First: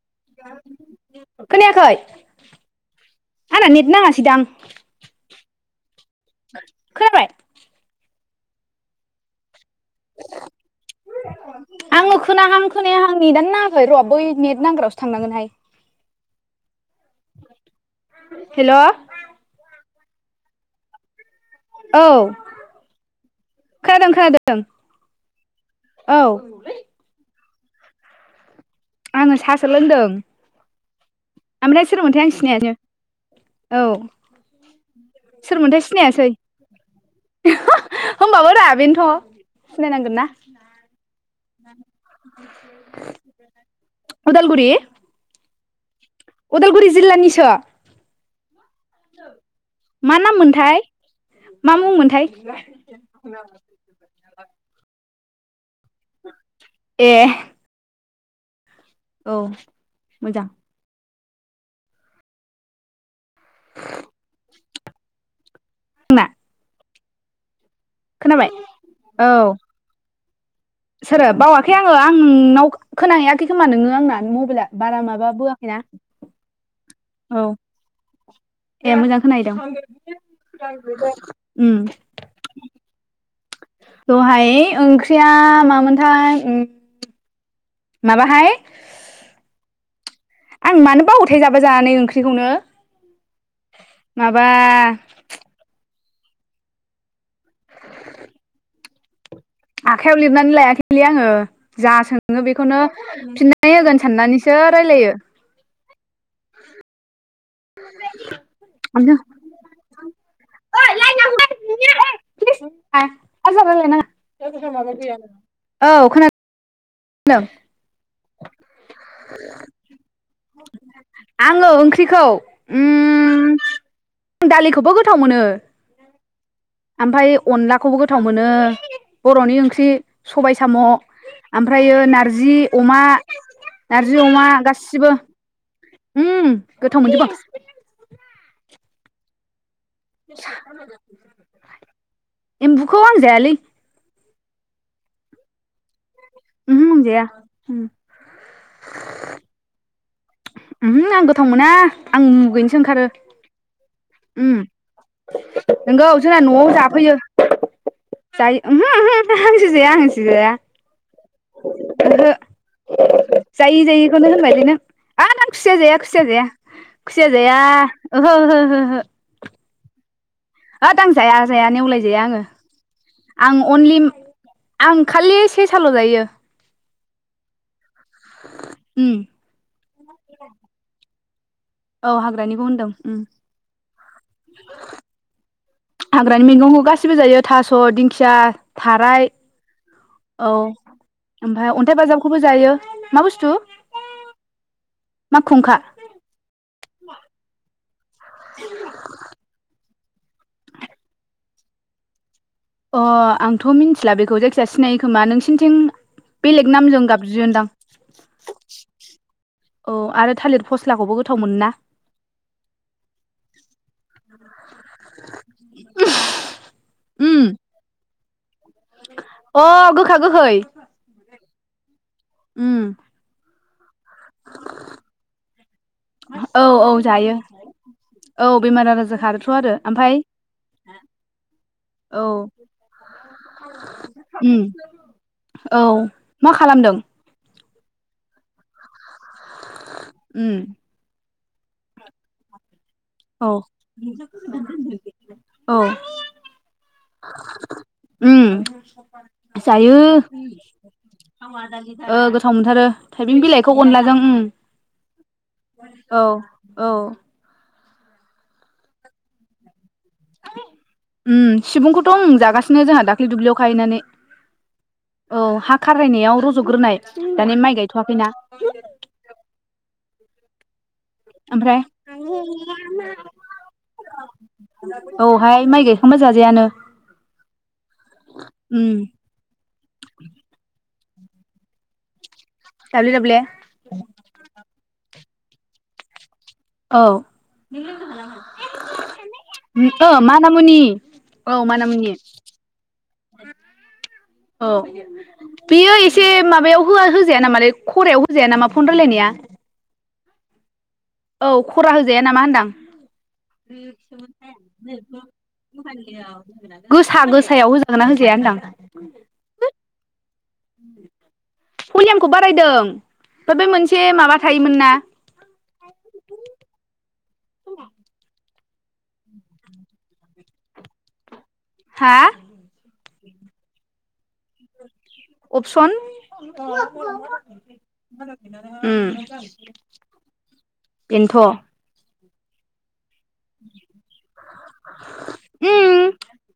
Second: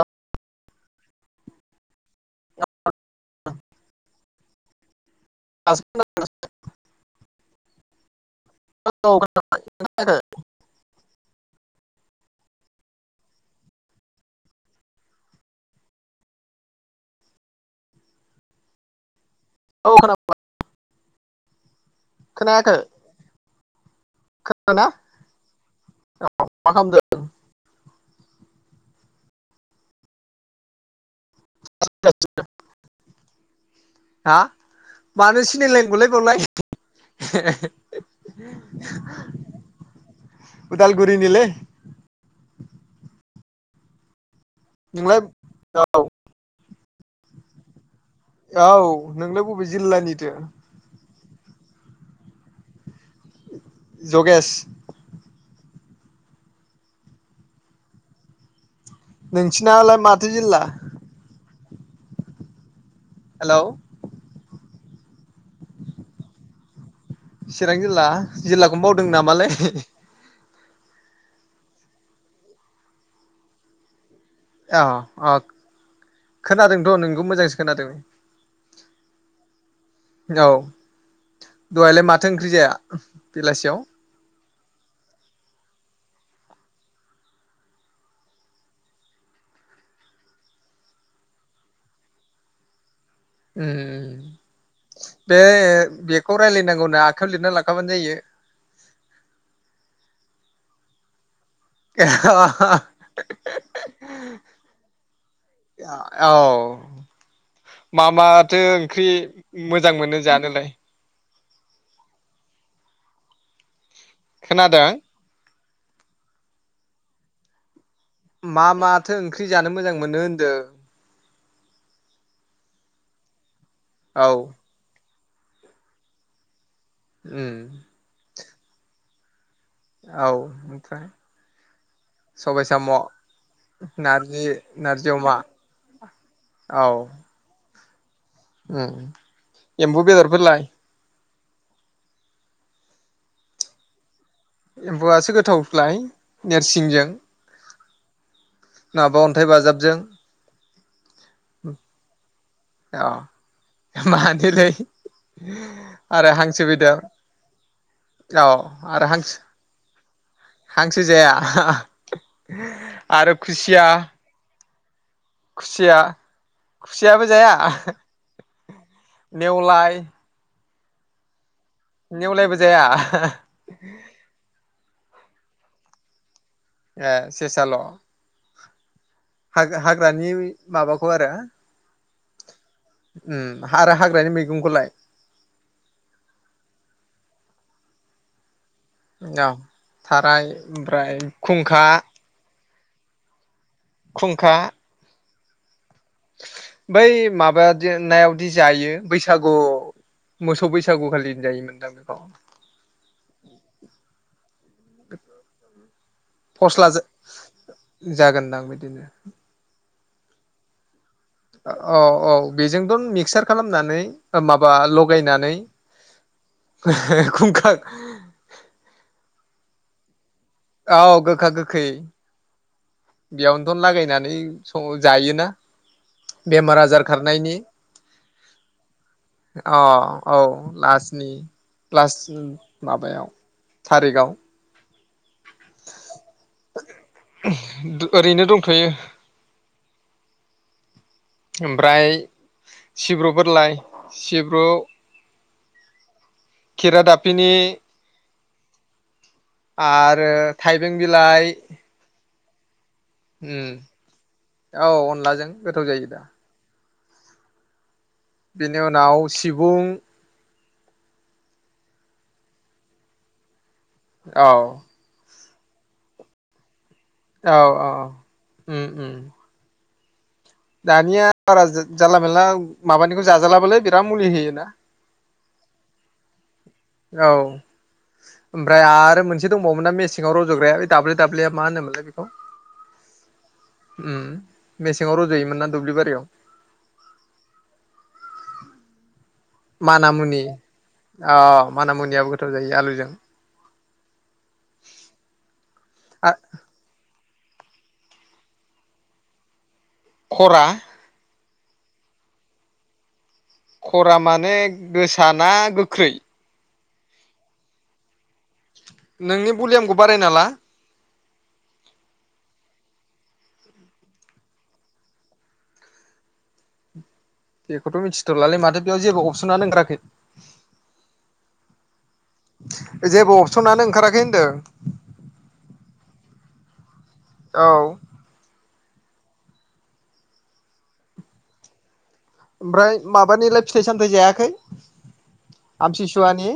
औ खोनायाखै। [unintelligible] आंना नेट नाङासै दां। [unintelligible] [inaudible] [unintelligible] आङो खोनाहां खोनायाहां नेटआनो नाङाखै र' बै नेट नांग्रायावसो थांनांगोनहाय हेल'। औ खोना [unintelligible] औ खोनादों खोनादों खोनादोंना औ। मा खालामदों? आङो साहासो लोंदों। आमफ्राय सोरमोनथाय आं सिनायानो औ हा मानो सोरमोनथाय सिनायलायनोलै सिनायासै बावलाय होमबाबो रा बेनोथ' सिनायनांगोन ना। उदालगुरिनिलै [inaudible] उदालगुरि। औ। उदालगुरि जिल्लानिसो। औ नोंलाय बबे मा जिल्लानिथो। नाम मोनथाय मा मुंमोनथाय। जगेश। ए। औ नोंसिनालाय माथो मोजां जिल्ला? हेलौ। आंना। चिरां जिल्ला खोनाबाय जिल्लाखौनो बावदों औ नामालै? सोरो बावाखै आङो आं नोंनाव खोनाहैआखै खोमा नोङो आंना। मबाइला औ बारा माबा अ बोआखैना खोनादोंथ' नों। बेखौ औ मोजांसो खोनादों। ए मोजां खोनाहैदों। औ उम दहायलाय माथो ओंख्रि जाया? बेलासियाव दहाय। ओंख्रिया मामोनथाय उम। माबाहाय आं मानो बावोथाय जाबा जानानै ओंख्रिखौनो। माबा बे बे खौ रायलायनांगौ होनना आखाइयाव लिरना लाखाबानो जायो। आखाइयाव लिरनानै लायाखैलै आङो। जा सोङो बेखौनो फिननाय होगोन साननानैसो रायलायो। औ मा माथो ओंख्रि आजा मोजां मोनो जानोलाय? [unintelligible] खोनादों? [unintelligible] औ खोना दों। मा माथो ओंख्रि जानो मोजां मोनो होनदों? आङो ओंख्रिखौ औ उम दालिखौबो गोथ गोथाव मोनो। ओमफ्राय उम अनलाखौबो गोथाव मोनो बर'नि ओं ख्रि औ सबाय साम' ओमफ्राय ओमफ्रायो नारजि सबाय साम' अमा नारजि अमा नारजि गासिबो। अमा उम गोथाव मोनजोबो। उ। [unintelligible] एमबुखौ आं जायालै। एम्बुआसो गोथावलाय। उमहो आं नेरसिंजों। जाया उम। बाजाबजों उमहो आं ग थाव मोना आं मुगैनोसो ओंखारो। औ उम मानोलै नंगौ आरो जोंना हांसो न'आव बेदर जाफैयो औ जायो उमहो आरो उमहो हांसो जाया हांसो जाया। हांसो जाया ओहो आरो खुसिया। बेनो। आद आं खुसिया जाया खुसिया जाया खुसिया जाया ओहो ओहो ओहो। लाय। ओद आं जाया। जाया नेवलाय जाया आङो जाया आं अनलि आं खालिस। सेसाल' जायो। ए सेसाल'। उम हाग-हाग्रानि माबाखौ आरो। औ हाग्रानिखौ होनदों उम आरो हाग्रानि मैगंखौलाय हाग्रानि मैगंखौ गासिबो जायो। थास' दिंखिया। थाराय। औ थाराय औ ओमफ्राय ओमफ्राय खुंखा अन्थाइ बाजाबखौबो जायो। मा बुसथु। खुंखा। मा खुंखा। नायावदि जायो बैसागुव मोसौ बैसागुखालि जायो मोनदां बेखौ। अ आंथ' मिथिला बेखौ जायखिजाया सिनायो खोमा नोंसिनथिं बेलेग फस्ला नामजों गाबज्रियोनदां। जागोनदां बिदिनो औ आरो थालिर फस्लाखौबो गो औ औ बेजोंथ' मिक्सार खालामनानै माबा लगायनानै [unintelligible] उम खुंखा। अ गोखा। औ गोखा गो खै। उम बेयावनोनथ' लागाय नानै स जायोना औ बेमार औ आजार जायो खारनायनि औ बेमार आजार खारोथ' आरो अ ओमफ्राय औ लासनि लास औ उम माबायाव थारिखआव उम औ मा खालामदों ओरैनो दंथयो उम ओमफ्राय औ सिब्रुफोर लाय सिब्रु औ खेरादाफिनि उम जायो आरो थाइबें बिलाइ ओ गोथाव मोनथारो थाइबें बिलाइखौ अनलाजों उम औ अनलाजों गोथाव जायो दा औ औ बेनि उनाव सिबुं उम सिबुंखौथ उम जागासिनो जोंहा दाख्लै दुब्लियाव खाहैनानै औ औ हा खारायनायाव रजग्रोनाय औ माने माइ औ गायथवाखैना उम उम दानिया बारा ओमफ्राय जानला मानला माबानिखौ जाजालाबोलै बिराद मुलि होयोना औहाय माइ गायखांबा जाजायानो औ ओमफ्राय उम आरो मोनसे दंबावोमोन ना मेसेङाव रजग्राया ओइत दाबले दाबलेया मा होनोमोन लाय बे खौ दाब्ले दाब्ले उम मेसेङाव रज योमोन ना दुब्लि बारियाव औ ओ माना मुनि मानामुनि अ औ माना मानामुनि मुनियाबो गोथाव जायो आलुजों औ बेयो एसे माबायाव होआ हो जायानामालै खरायाव होजाया नामा फन रायलायनाया खरा औ खरा होजाया नामा होनदां खरा माने गोसा ना गोख्रै [inaudible] गोसा गोसायाव होजागोन ना होजाया होनदां नोंनि भलियामखौ बाराय ना ला भलियामखौ बारायदों ओमफ्राय बे मोनसे माबा थायोमोन ना बेखौथ मिथिथलालै माथो बेयाव जेबो अपसनानो ओंखाराखै हा? जेबो अपसनानो ओंखाराखै होन्दों? अपसन? औ। उम बेन्थ' ओमफ्राय माबानिलाय फिथाइ सामथायाइ जायाखै उम आमथिसुवानि?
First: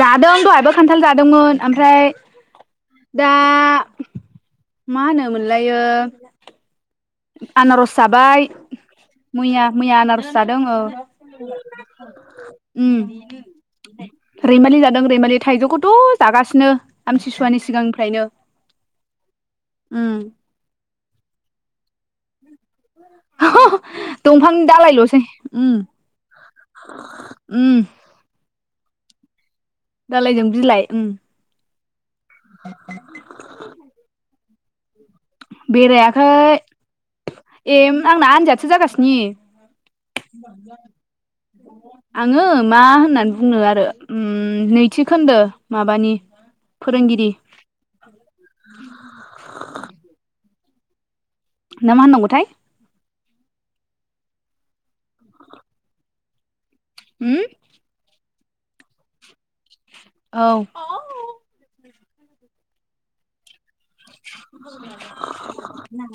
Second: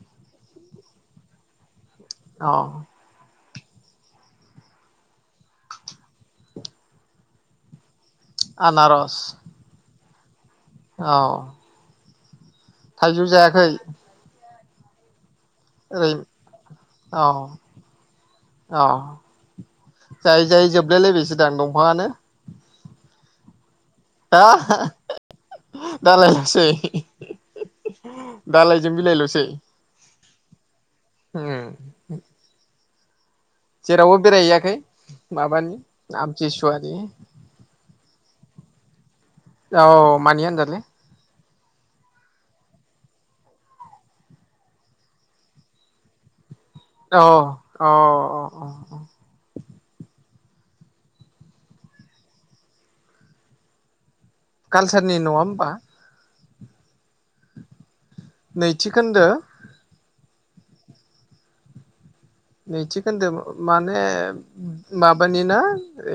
जादों दहायबो खान्थाल जादोंमोन। आम अ। दा मा होनो मोनलायो आनारस जाबाय आनारस मैया मैया आनार जादों ओ। औ [inaudible] थाइजौ जायाखै? रैमालि जादों रैमालि। थाइजौखौथ' ओरै जागासिनो औ आमथसिसुवानि सिगांनिफ्रायनो औ ओम। लाय लायबायसो दां दंफाङानो? [unintelligible] दंफांनि हा दालायल'सै उम दालायल'सै उम। दालाइजों बिलाइल'सै? दालायजों बिलाइ उम। [inaudible] [inaudible] जेरावबो बेराय हैयाखै? बेरायाखै ए आंना [unintelligible] जागासिनि औ मानि आनदारलै? आङो मा होननानै बुंनो आरो ओम नैथि खोन्दो माबानि अ फोरोंगिरि अ अ अ। [inaudible] ना मा होननांगौथाय। कालसारनि नङा होमबा? उम। नैथि खोन्दो? औ। नैथि खोन्दो माने माबानि ना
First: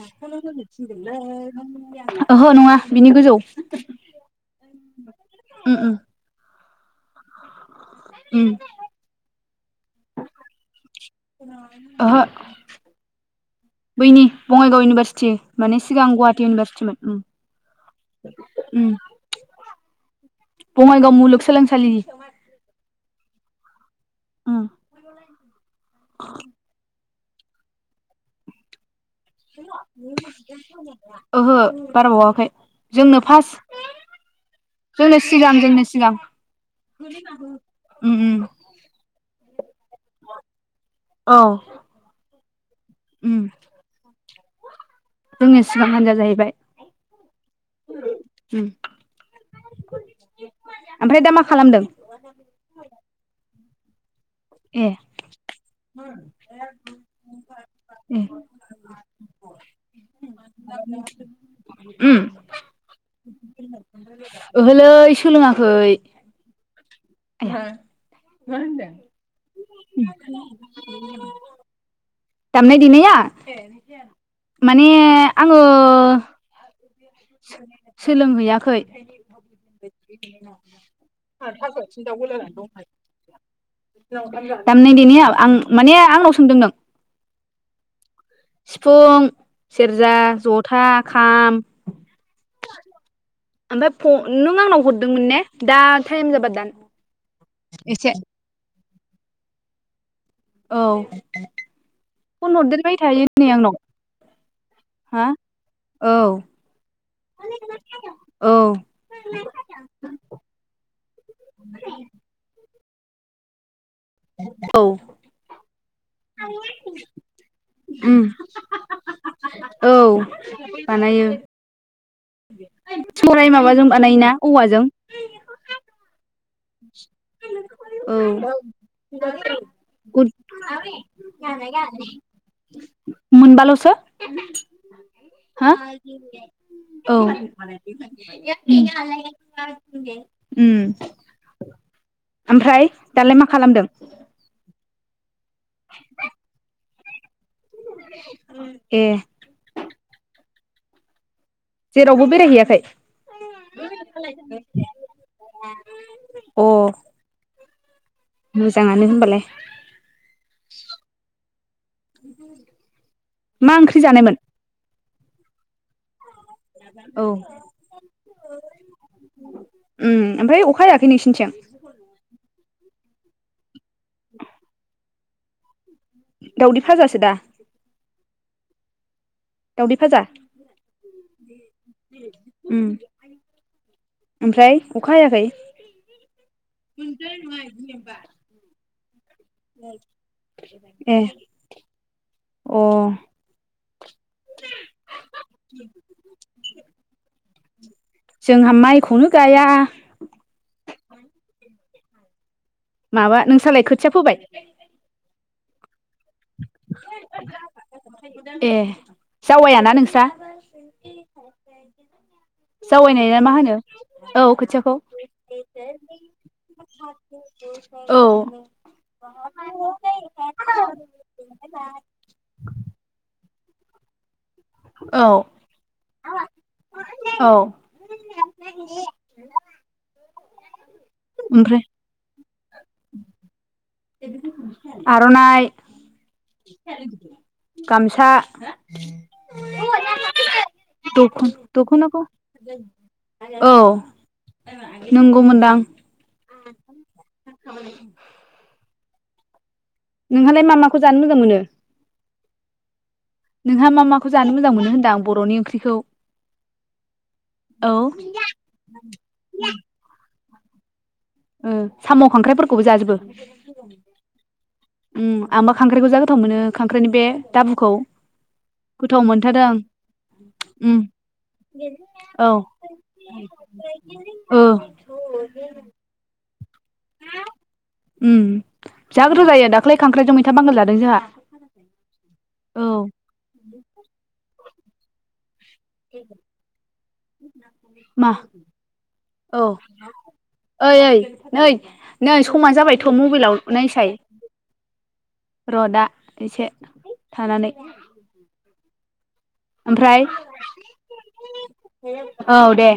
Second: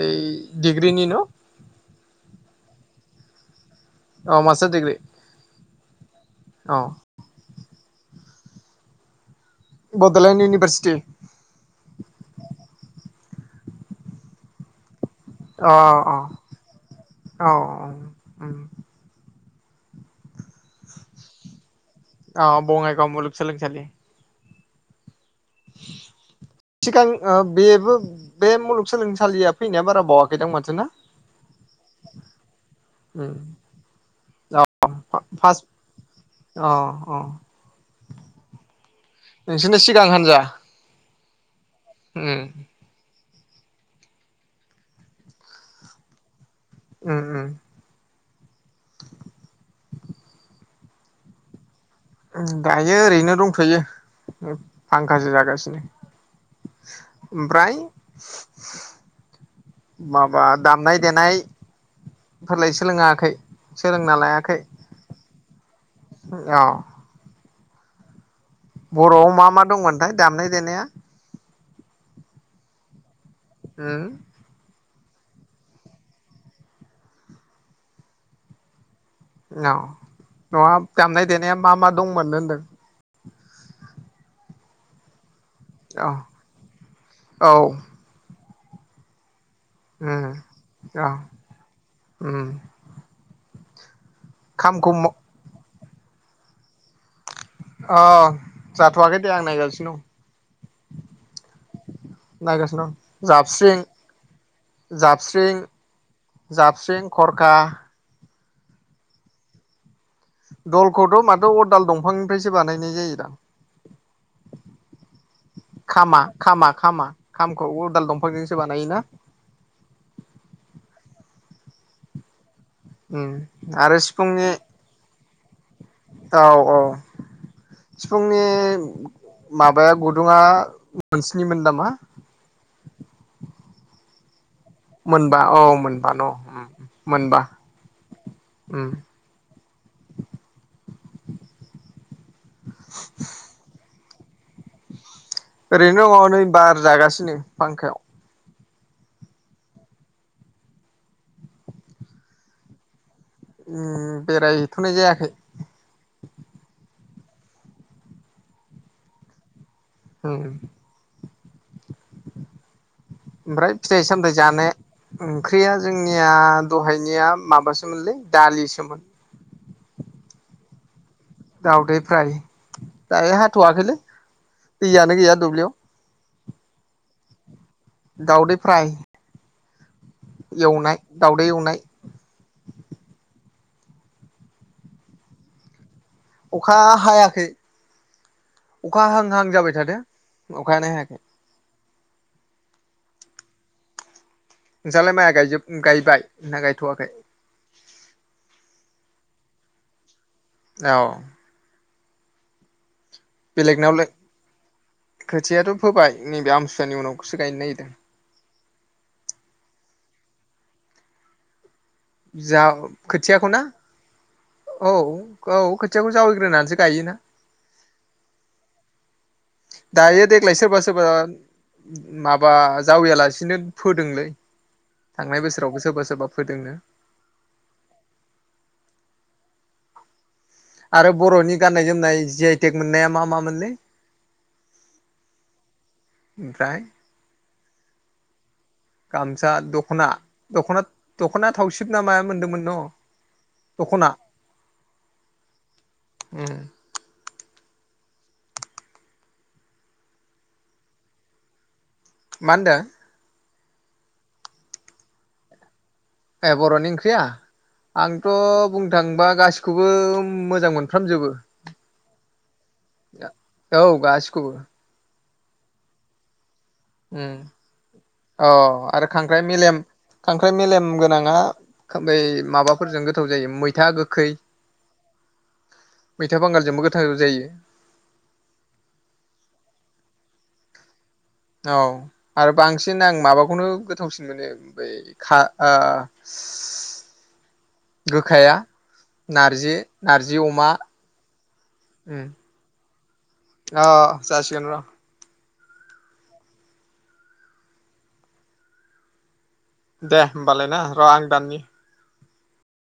ओइ डिग्रिनि न'? ओहो नंङा बिनि गोजौ। औ मास्टार डिग्रि? उम उम औ। उम। बड'लेण्ड इउनिभारसिटि ओहो। बैनि बंङाइगाव इउनिभारसि टि अ माने सिगां अ गुवाहाटि इउनिभारसिटिमोन उम औ उम। बंङाइगाव मुलुगसोलोंसालिनि। औ बंङाइगाव मुलुगसोलोंसालि। उम। सिगां ओ बेबो बे मुलुग [unintelligible] ओहो बाराबावाखै जोंनो उम फार्स्ट जोंनो सिगां फार्स्ट जोंनो सिगां अ अ उम उम। नोंसोरनो सिगां हान्जा? औ। उम। उम। जोंनो सिगां हान्जा जाहैबाय। उम उम। उम। ओमफ्राय दा मा खालामदों? उम दायो ओरैनो दंथ'यो। उम ए फांखासो जागासिनो ओमफ्राय ए माबा दामनाय देनाय उम फोरलाय सोलोङा? खै। ओहोलै सोलोङा खै। अ। [unintelligible] बर'आव मा मा दंमोनथाय दामनाय देनाया? दामनाय देनाया? उम [unintelligible] माने ए आंङो सो सोलोंहैयाखै। औ नंङा दामनाय देनाया मा मा दंमोन होनदों? दामनाय देनायाव आं माने औ आंनाव सोंदों नों? औ सिफुं सेरजा उम जथा औ खाम उम आमफाय फ' नों आंनाव खामखौ हरदोंमोन ने दा थाइम जाबा दान अ एसे जाथ'वाखै दे आं नायगासिनो दं औ फन नायगासिनो दं हरदेरबाय थायो नै आंनाव जाबस्रिं हा जाबस्रिं औ जाबस्रिं खरखा औ दलखौथ' माथो अदाल दंफांनिफ्रायसो बानायनाय जायोदा औ खामा खामा खामा खामखौ अदाल ओम दंफांजोंसो बानायोना औ बानायो सराय उम माबाजों आरो बानायोना सिफुंनि औवाजों औ औ औ सिफुंनि माबाया गुद गुदुङा मोनस्निमोन नामा [inaudible] मोनबाल'सो सो मोनबा औ हा मोनबा न' औ ओम मोनबा उम ओम औ ओमफ्राय दालाय मा खालामदों ओरैनो दङ नेै बार जागासि सिनो [inaudible] ए जेरावबो बेरायहैयाखै उ बेरायहैथ'नाय जायाखै अ मोजाङानो होनबालाय [inaudible] ओमफ्राय मा ओंख्रि फिथाइ सामथाइ जानायमोन जानो ओंख्रिया जोंनि जोंनिया औ दहायनिया माबासोमोनलै दालिसोमोन उम ओमफ्राय अखा हायाखै नोंसिनिथिं दाउदै फ्राय दायो हाथ'वाखैलै दैयानो गैया दुब्लियाव दाउदै फाजासो दा दावदै फ्राय दावदै फाजा एवनाय दावदै एवनाय उम ओमफ्राय अखा हायाखै? अखा हायाखै [unintelligible] अखा हां हां जाबाय थादों अखायानो हायाखै ए अ नोंजालाय माया गाजोब गायबाय ना गायथवाखै। जोंहा माइखौनो गाया औ माबा नोंसालाय बेलेगनावलाय खोथिया फोबाय खोथियाथ फोबाय नैबे आमसुवानि उनावसो गायनो नागिरदों ए जावेया ना नोंस्रा? जा [inaudible] जावैनाय ना खोथियाखौ मा होनो औ खोथियाखौ औ खोथियाखौ जावैग्रोनानैसो गायोना औ। दायो देग्लाय सोरबा सोरबा [inaudible] माबा जावैयालासिनो फोदोंलै थांनाय बोसोरावबो सोरबा सोरबा फोदोंनो। औ [inaudible] आरो बरनि गाननाय ओमफ्राय जोमनाय जिआइटेक मोननाया मा मा मोनलै। आरनाइ ओमफ्राय गामसा गामसा दखना दखना दख दखना थावसिब ना माया दख'नाखौ मोनदोंमोन न औ दखना नंगौ मोनदां उम। [inaudible] नोंहालाय मा माखौ जानो मोजां मोनो? मा होनदों? नोंहा मा मा खौ जानो मोजां मोनो होनदां बरनि ओंख्रिखौ। ए बरनि ओंख्रिया औ ओ आंथ बुंनो थांङोबा गासिखौबो। मोजां मोन ओ साम खांख्राइ फोरखौबो जाजोबो? औ गासिखौबो उम आंबा खांख्राइखौ जा गोथाव मोनो। खांख्राइनि बे उम दाबुखौ अ आरो गोथाव खांख्राइ मोनथारो आं मेलेम खांख्राइ मेलेम उम गोनाङा बै औ माबाफोरजों गोथाव जायो मैथा गोखै ओ। मैथा बांगाजजोंबो। उम जा गोथाव जायो दाख्लै खांख्राइजों मै था बांगान जादों जोंहा औ आरो बांसिन औ आं माबाखौनो गोथावसिन मोनो बै खा ओ मा गोखाया औ नारजि नारजि अमा ओइ ओइ उम नै-नै समा जाबायथ मबाइलाव अ नायसाय जासिगोन र' र दा एसे थानानै ओमफ्राय दे होमबालाय ना र आं दाननि औ दे